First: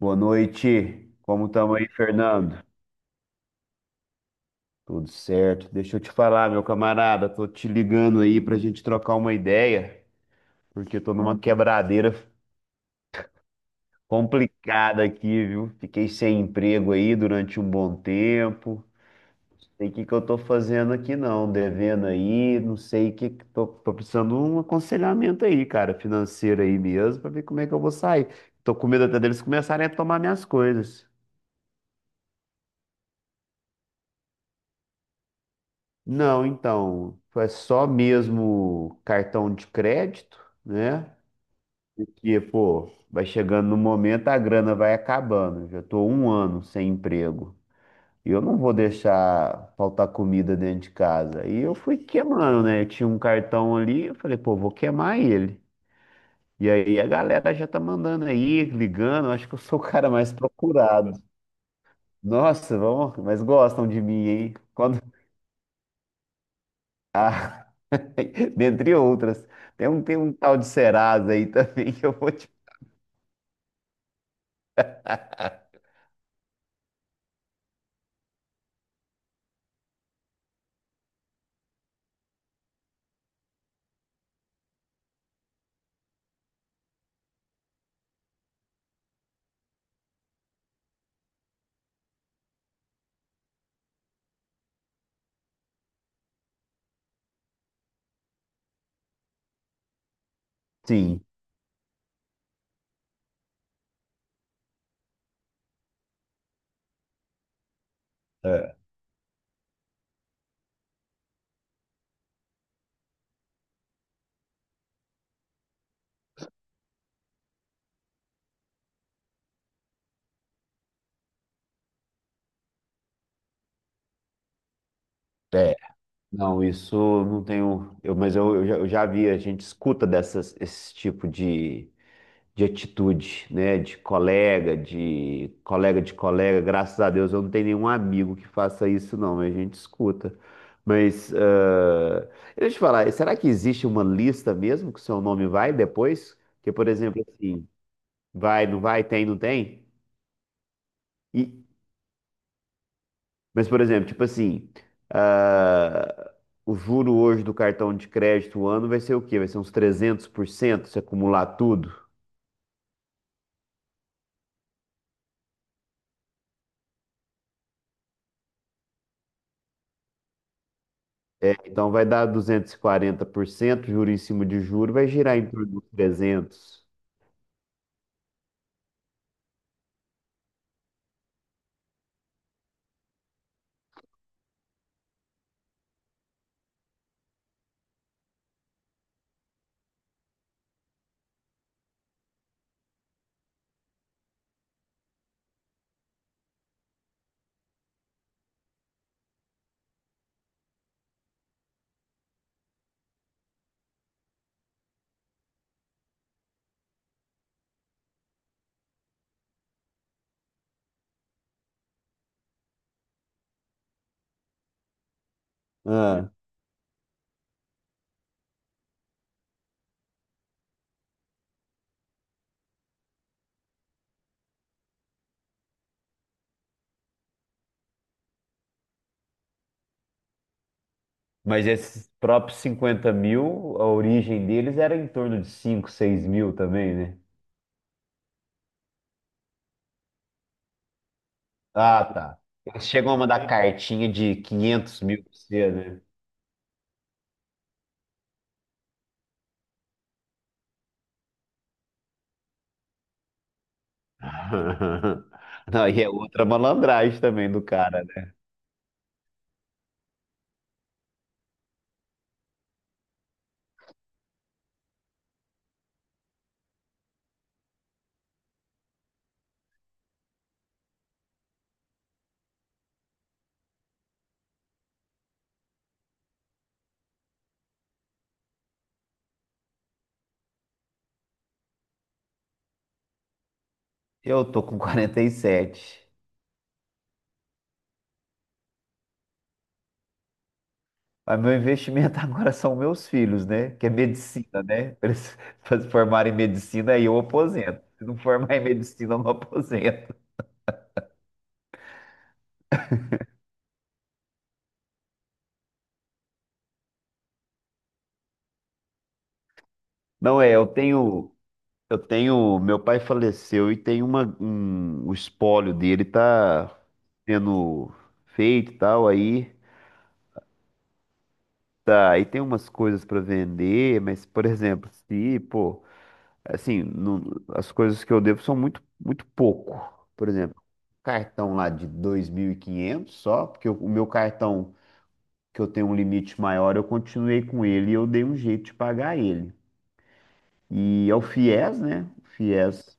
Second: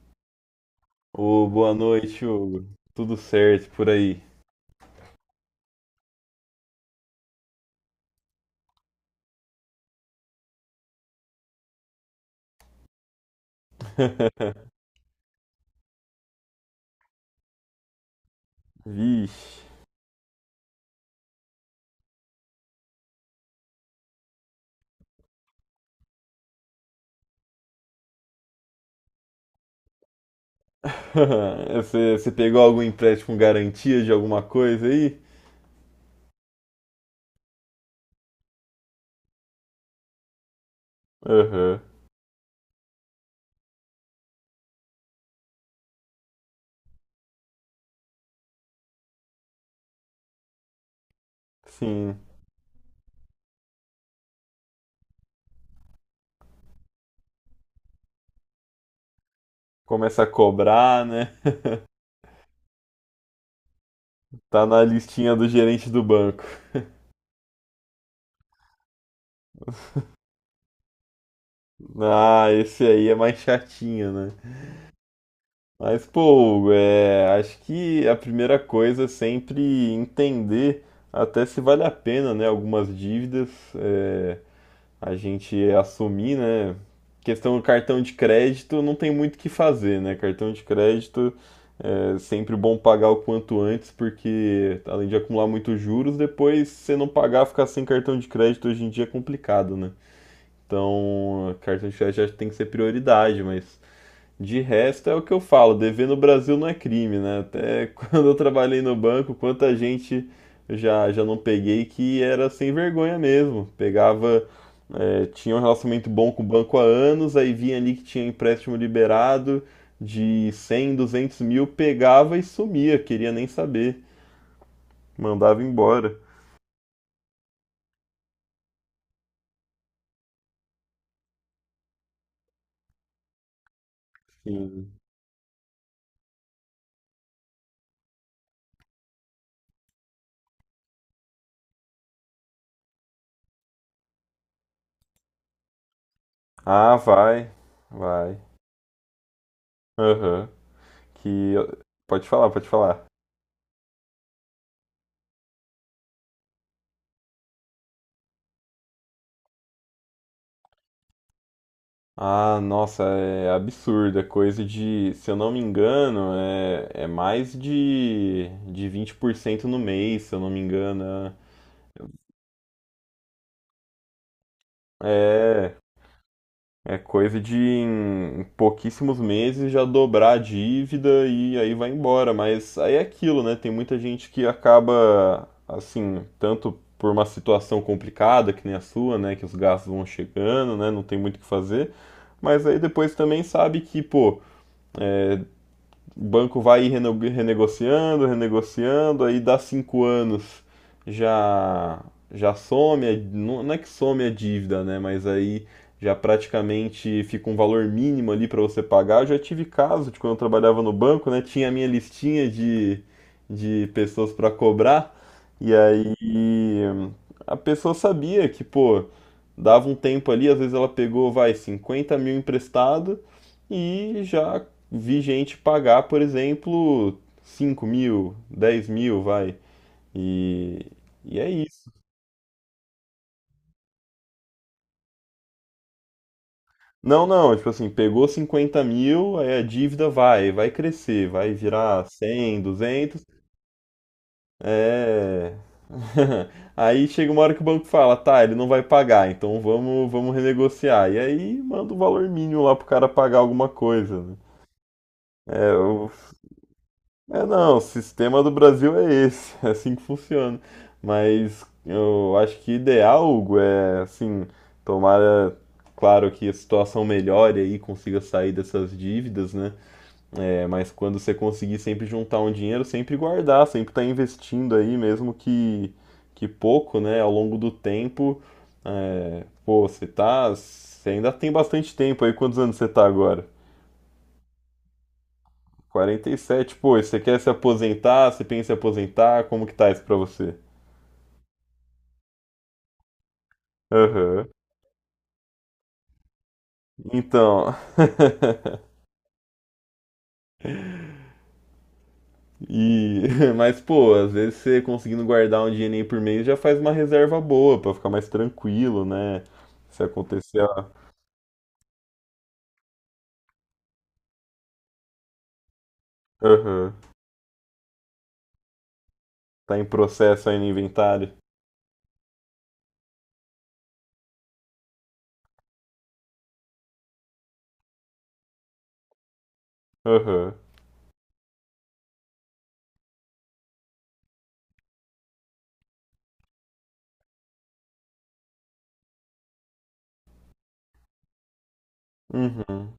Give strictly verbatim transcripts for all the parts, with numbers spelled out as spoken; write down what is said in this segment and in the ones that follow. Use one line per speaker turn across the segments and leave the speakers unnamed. Boa noite. Como
Ô, boa
estamos aí,
noite,
Fernando?
Hugo. Tudo certo por aí?
Tudo certo. Deixa eu te falar, meu camarada, tô te ligando aí pra gente trocar uma ideia, porque tô numa quebradeira complicada aqui, viu? Fiquei sem emprego aí durante um bom tempo.
Vixe.
Sei o que que eu tô fazendo aqui não, devendo aí, não sei o que que tô, tô precisando de um aconselhamento aí, cara, financeiro aí mesmo, pra ver como é que eu vou sair. Tô com medo até deles começarem a tomar minhas coisas.
Você, você pegou algum empréstimo com garantia de alguma coisa aí?
Não, então, foi só mesmo cartão de crédito, né?
Aham.
Porque, pô, vai chegando no momento, a grana vai acabando. Já tô um ano sem emprego. E eu não vou deixar faltar comida dentro de casa. E eu fui
Sim.
queimando, né? Eu tinha um cartão ali, eu falei, pô, vou queimar ele. E aí a galera já tá mandando aí, ligando. Eu Acho que eu sou o cara
Começa a
mais
cobrar,
procurado.
né?
Nossa, vamos, mas gostam de mim, hein?
Tá na
Quando...
listinha do gerente do banco.
Ah. Dentre outras. Tem um, tem um tal de Serasa aí também que eu vou
Ah,
te.
esse aí é mais chatinho, né? Mas, pô, Hugo, é, acho que a primeira coisa é sempre entender até se vale a pena, né? Algumas dívidas. é, a gente assumir, né? Questão do cartão de crédito, não tem muito o que fazer, né? Cartão de crédito é sempre bom pagar o quanto antes, porque além de acumular muitos juros, depois se você não pagar, ficar sem cartão de crédito hoje em dia é complicado, né?
Sim.
Então, cartão de crédito já tem que ser prioridade, mas de resto, é o que eu falo, dever no Brasil não é crime, né? Até quando eu
É.
trabalhei no banco, quanta gente eu já, já não peguei que era sem vergonha mesmo. Pegava, eh, tinha um relacionamento bom com o banco há anos, aí vinha ali que tinha empréstimo liberado de cem, duzentos mil, pegava e sumia, queria nem saber, mandava
É.
embora.
Não, isso eu não tenho. Eu, mas eu, eu já, eu já vi, a gente escuta dessas, esse tipo de, de atitude, né? De colega,
Sim.
de colega de colega. Graças a Deus eu não tenho nenhum amigo que faça isso, não, mas a gente escuta. Mas ah, deixa eu te falar, será que existe uma lista mesmo que o seu nome vai depois? Que, por
Ah,
exemplo,
vai,
assim,
vai.
vai, não vai, tem, não tem?
Aham.
E-
Que. Pode falar, pode falar.
mas, por exemplo, tipo assim, ah, o juro hoje do cartão de crédito o ano vai ser o quê? Vai ser uns trezentos por cento se acumular tudo?
Ah, nossa, é absurdo. É coisa de, se eu não me engano, é, é mais de, de vinte por cento no mês, se eu não me engano. É,
É, então vai dar duzentos e quarenta por cento juro em cima de juro, vai girar em
é
torno de trezentos.
é coisa de em pouquíssimos meses já dobrar a dívida e aí vai embora. Mas aí é aquilo, né? Tem muita gente que acaba, assim, tanto por uma situação complicada, que nem a sua, né? Que os gastos vão chegando, né? Não tem muito o que fazer. Mas aí depois também sabe que, pô. O banco vai renegociando, renegociando, aí dá cinco anos já já some, não é que some a dívida, né? Mas aí já praticamente fica um valor mínimo ali para você pagar. Eu já tive caso de quando eu trabalhava no banco, né? Tinha a minha listinha de, de pessoas para cobrar, e aí
Ah,
a pessoa sabia que, pô, dava um tempo ali, às vezes ela pegou, vai, cinquenta mil emprestado e já vi gente pagar, por exemplo, cinco mil, dez mil, vai. E, e é
mas
isso.
esses próprios cinquenta mil, a origem deles era em torno de cinco, seis mil também, né?
Não, não, tipo assim, pegou cinquenta mil, aí a dívida vai, vai crescer, vai virar
Ah, tá.
cem,
Eles chegam a
duzentos.
mandar cartinha de quinhentos mil pra
É.
você, né?
Aí chega uma hora que o banco fala, tá, ele não vai pagar, então vamos, vamos renegociar. E aí manda o valor mínimo lá pro cara pagar alguma coisa. Né? É,
Não, e é
o-
outra malandragem
É,
também do
não, o
cara.
sistema do Brasil é esse, é assim que funciona. Mas eu acho que ideal, Hugo, é assim, tomara, claro que a situação melhore aí, consiga sair dessas dívidas, né? É, mas quando você conseguir sempre juntar um dinheiro, sempre guardar, sempre estar investindo aí, mesmo que, que pouco, né? Ao longo do tempo, é, pô, você tá, você ainda tem bastante tempo aí, quantos anos você tá agora?
Eu tô com quarenta e sete.
Quarenta e sete, pô, você quer se aposentar? Você pensa em se aposentar? Como que tá isso pra você?
Mas meu investimento agora são meus filhos, né? Que é
Aham.
medicina, né? Pra eles pra se formarem em medicina, aí eu
Então.
aposento. Se não formar em medicina, eu não aposento.
E, mas pô, às vezes você conseguindo guardar um dinheirinho por mês já faz uma reserva boa pra ficar mais tranquilo, né? Se
Não é,
acontecer,
eu
ó,
tenho, eu tenho, meu pai faleceu e tem uma, um, o espólio dele tá
aham,
sendo feito e tal, aí
Tá em processo aí no inventário?
tá, aí tem umas coisas para vender, mas por exemplo, se, pô, Assim, não- as coisas que eu devo são muito, muito pouco. Por
Aham.
exemplo, cartão lá de dois mil e quinhentos só, porque o o meu cartão, que eu tenho um limite maior, eu continuei com ele e eu dei um jeito de pagar ele. E é o FIES, né? O
Uhum.
FIES,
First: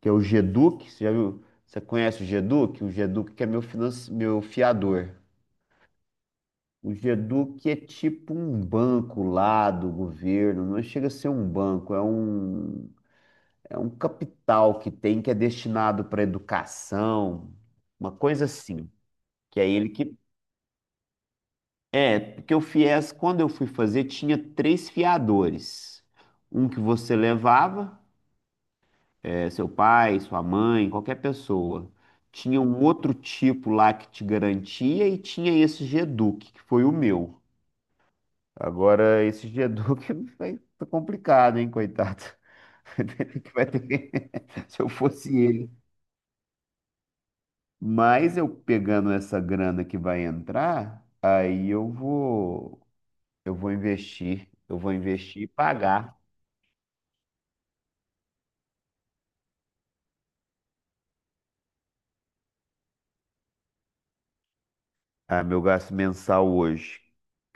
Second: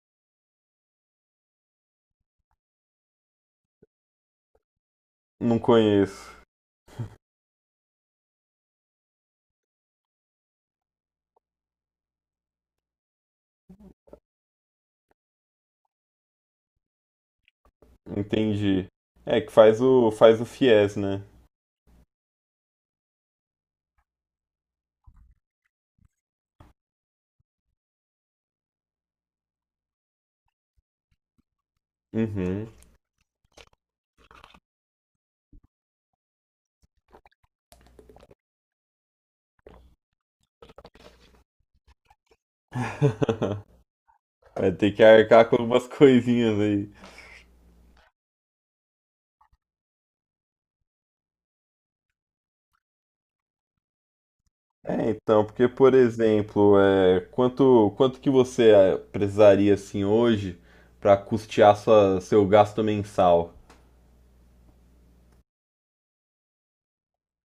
que é o GEDUC. Você já viu? Você conhece o GEDUC? O GEDUC que é meu, finance... meu fiador.
Não conheço.
O GEDUC é tipo um banco lá do governo, não chega a ser um banco, é um. É um capital que tem que é destinado para educação, uma coisa
Entendi.
assim.
É que
Que é
faz
ele
o
que.
faz o FIES, né?
É, porque o FIES, quando eu fui fazer, tinha três fiadores. Um que você levava, é, seu pai, sua mãe, qualquer pessoa. Tinha
Uhum.
um outro tipo lá que te garantia e tinha esse Geduc, que foi o meu. Agora, esse Geduc vai- tá complicado, hein, coitado. Vai ter que-
Vai
Se eu
ter que
fosse
arcar com
ele.
algumas coisinhas aí.
Mas eu pegando essa grana que vai entrar, aí eu vou, eu vou investir, eu vou
É,
investir
então,
e
porque, por
pagar.
exemplo, é, quanto, quanto que você é, precisaria, assim, hoje para custear sua, seu gasto mensal?
Ah, meu gasto mensal hoje.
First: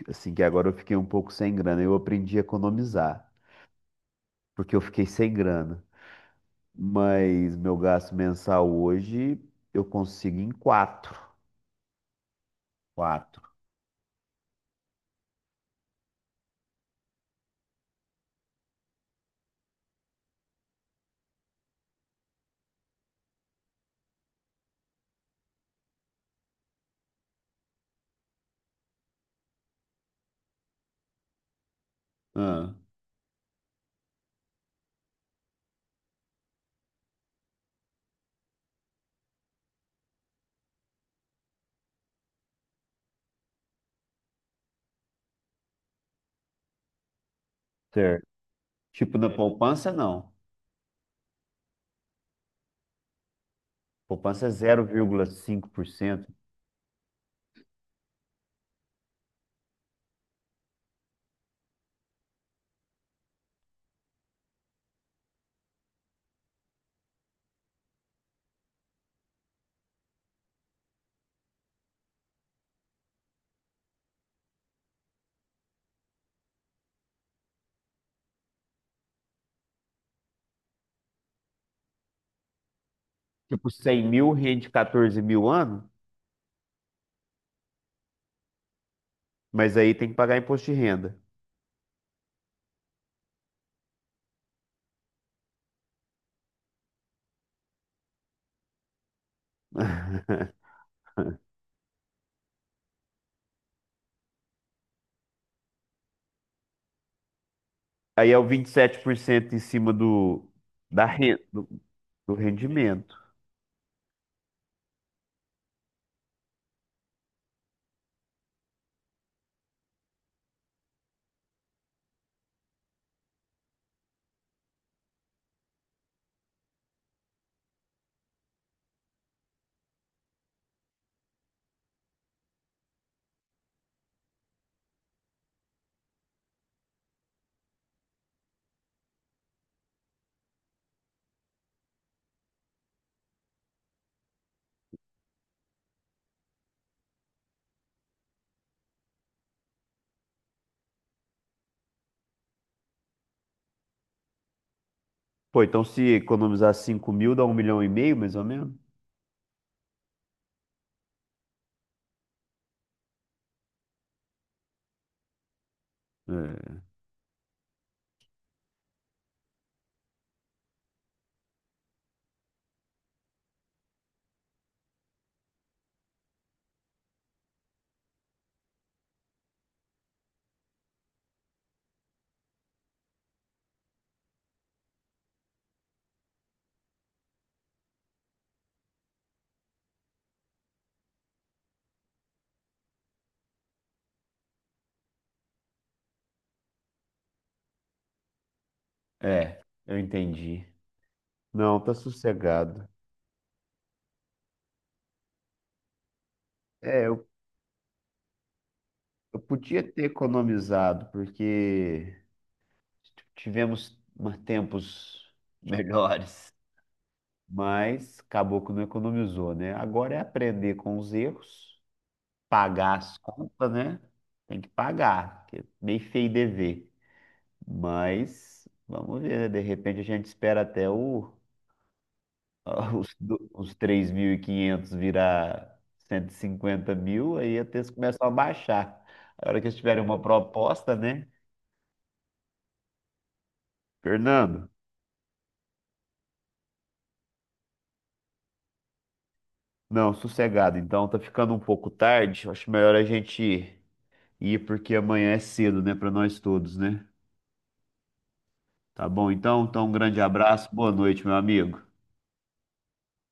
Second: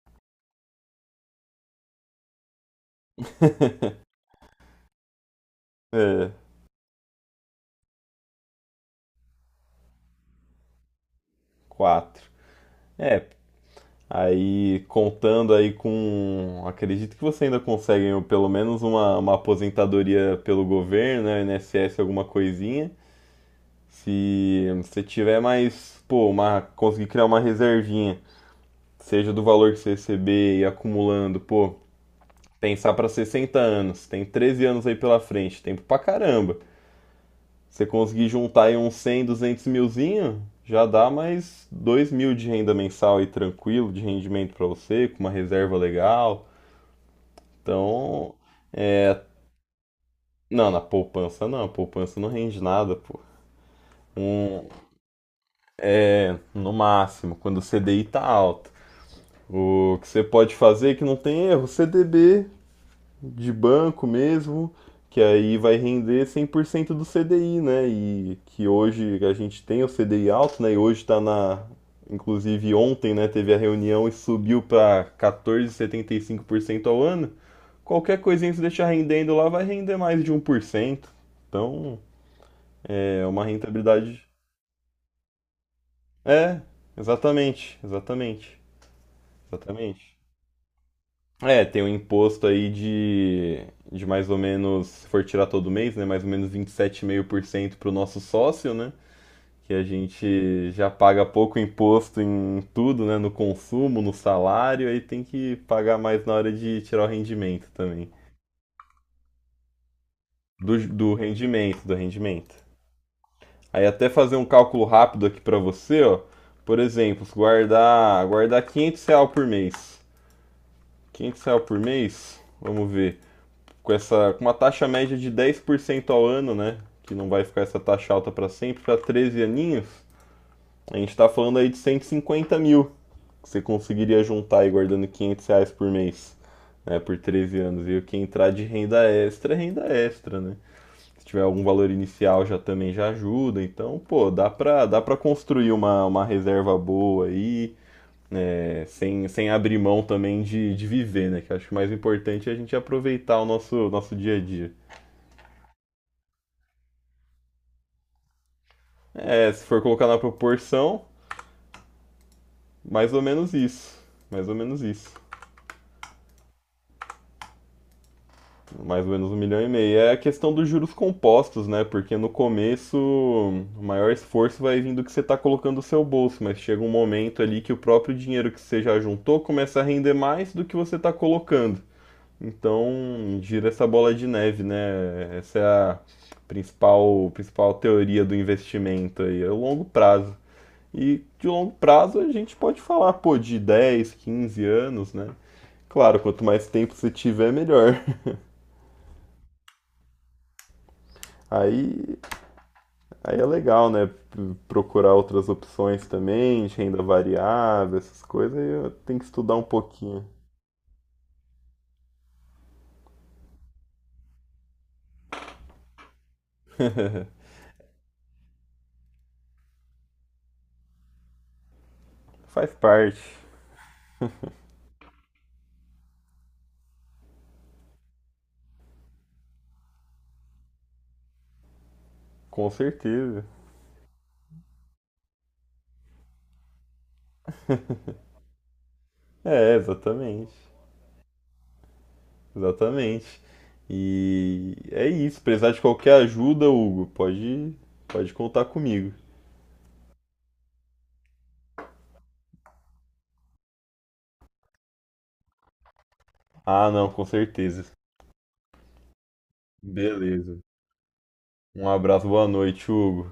Assim que agora eu fiquei um pouco sem grana, eu aprendi a economizar, porque eu fiquei sem grana.
É,
Mas meu gasto mensal hoje eu consigo em quatro,
quatro. É,
quatro.
aí contando aí com. Acredito que você ainda consegue, né, pelo menos uma, uma aposentadoria pelo governo, né, I N S S, alguma coisinha. Se você tiver mais, pô, uma, conseguir criar uma reservinha, seja do valor que você receber e acumulando, pô.
Ah,
Pensar para sessenta anos, tem treze anos aí pela frente, tempo pra caramba. Você conseguir juntar aí uns cem, duzentos milzinho, já dá mais dois mil de renda mensal aí tranquilo, de rendimento para você, com uma reserva legal.
certo.
Então,
Tipo
é.
na poupança não.
Não, na poupança não, a poupança não rende nada, pô.
Poupança é
Um,
zero vírgula cinco por cento.
é, no máximo, quando o C D I tá alto. O que você pode fazer, que não tem erro, C D B de banco mesmo, que aí vai render cem por cento do C D I, né? E que hoje a gente tem o C D I alto, né? E hoje está na. Inclusive ontem, né? Teve a reunião e subiu para quatorze vírgula setenta e cinco por cento ao ano. Qualquer coisinha que você deixar rendendo lá vai render mais de um por cento. Então é uma
Tipo cem
rentabilidade.
mil rende quatorze mil ano.
É, exatamente, exatamente,
Mas aí tem que
exatamente.
pagar imposto de renda.
É, tem um imposto aí de, de mais ou menos, se for tirar todo mês, né? Mais ou menos vinte e sete vírgula cinco por cento para o nosso sócio, né? Que a gente já paga pouco imposto em tudo, né? No consumo, no salário, aí tem que pagar mais na hora de tirar o rendimento também.
Aí é o vinte e sete por cento em cima do,
Do,
da
do
renda, do,
rendimento, do
do
rendimento.
rendimento.
Aí até fazer um cálculo rápido aqui para você, ó. Por exemplo, se guardar, guardar quinhentos reais por mês. Quinhentos reais por mês, vamos ver. com essa com uma taxa média de dez por cento ao ano, né? Que não vai ficar essa taxa alta para sempre, para treze aninhos, a gente está falando aí de cento e cinquenta mil que você conseguiria juntar aí guardando quinhentos reais por mês, né? Por treze anos. E o que entrar de renda extra é renda extra, né? Se tiver algum valor inicial já também já ajuda. Então, pô, dá para dá para construir uma, uma reserva boa aí. Né, sem, sem abrir mão também de, de viver, né? Que eu acho que o mais importante é a gente aproveitar o nosso, nosso dia a dia.
Pô, então se economizar cinco mil, dá um milhão e meio, mais ou menos?
É, se for colocar na proporção, mais ou menos isso. Mais ou menos isso. Mais ou menos um milhão e meio. É a questão dos juros compostos, né? Porque no começo o maior esforço vai vindo do que você está colocando no seu bolso, mas chega um momento ali que o próprio dinheiro que você já juntou começa a render mais do que você está colocando. Então gira essa bola de neve, né? Essa é a principal, principal teoria do investimento aí, é o longo prazo. E de longo prazo a gente pode falar, pô, de dez, quinze anos, né? Claro, quanto mais tempo você tiver, melhor.
É, é, eu entendi. Não, tá
Aí,
sossegado.
aí é legal, né? P- Procurar outras opções também, de renda
É, eu,
variável, essas coisas, aí eu tenho que
eu
estudar um
podia ter
pouquinho.
economizado, porque tivemos uma- tempos melhores, mas acabou que não economizou, né? Agora é aprender com os erros
Faz
pagar as
parte,
contas, né? Tem que pagar, porque é meio feio dever. Mas vamos ver, né? De repente a gente espera até o,
com
os,
certeza.
do- os três mil e quinhentos virar cento e cinquenta mil, aí até eles começam a baixar. A hora que
É,
eles tiverem uma
exatamente.
proposta, né?
Exatamente.
Fernando,
E é isso. Precisar de qualquer ajuda, Hugo, pode, pode contar comigo.
não, sossegado. Então tá ficando um pouco tarde. Acho melhor a gente ir porque amanhã é cedo, né? Para nós todos,
Ah,
né?
não, com certeza.
Tá bom, então, então um grande
Beleza.
abraço, boa noite, meu amigo.
Um abraço, boa noite, Hugo.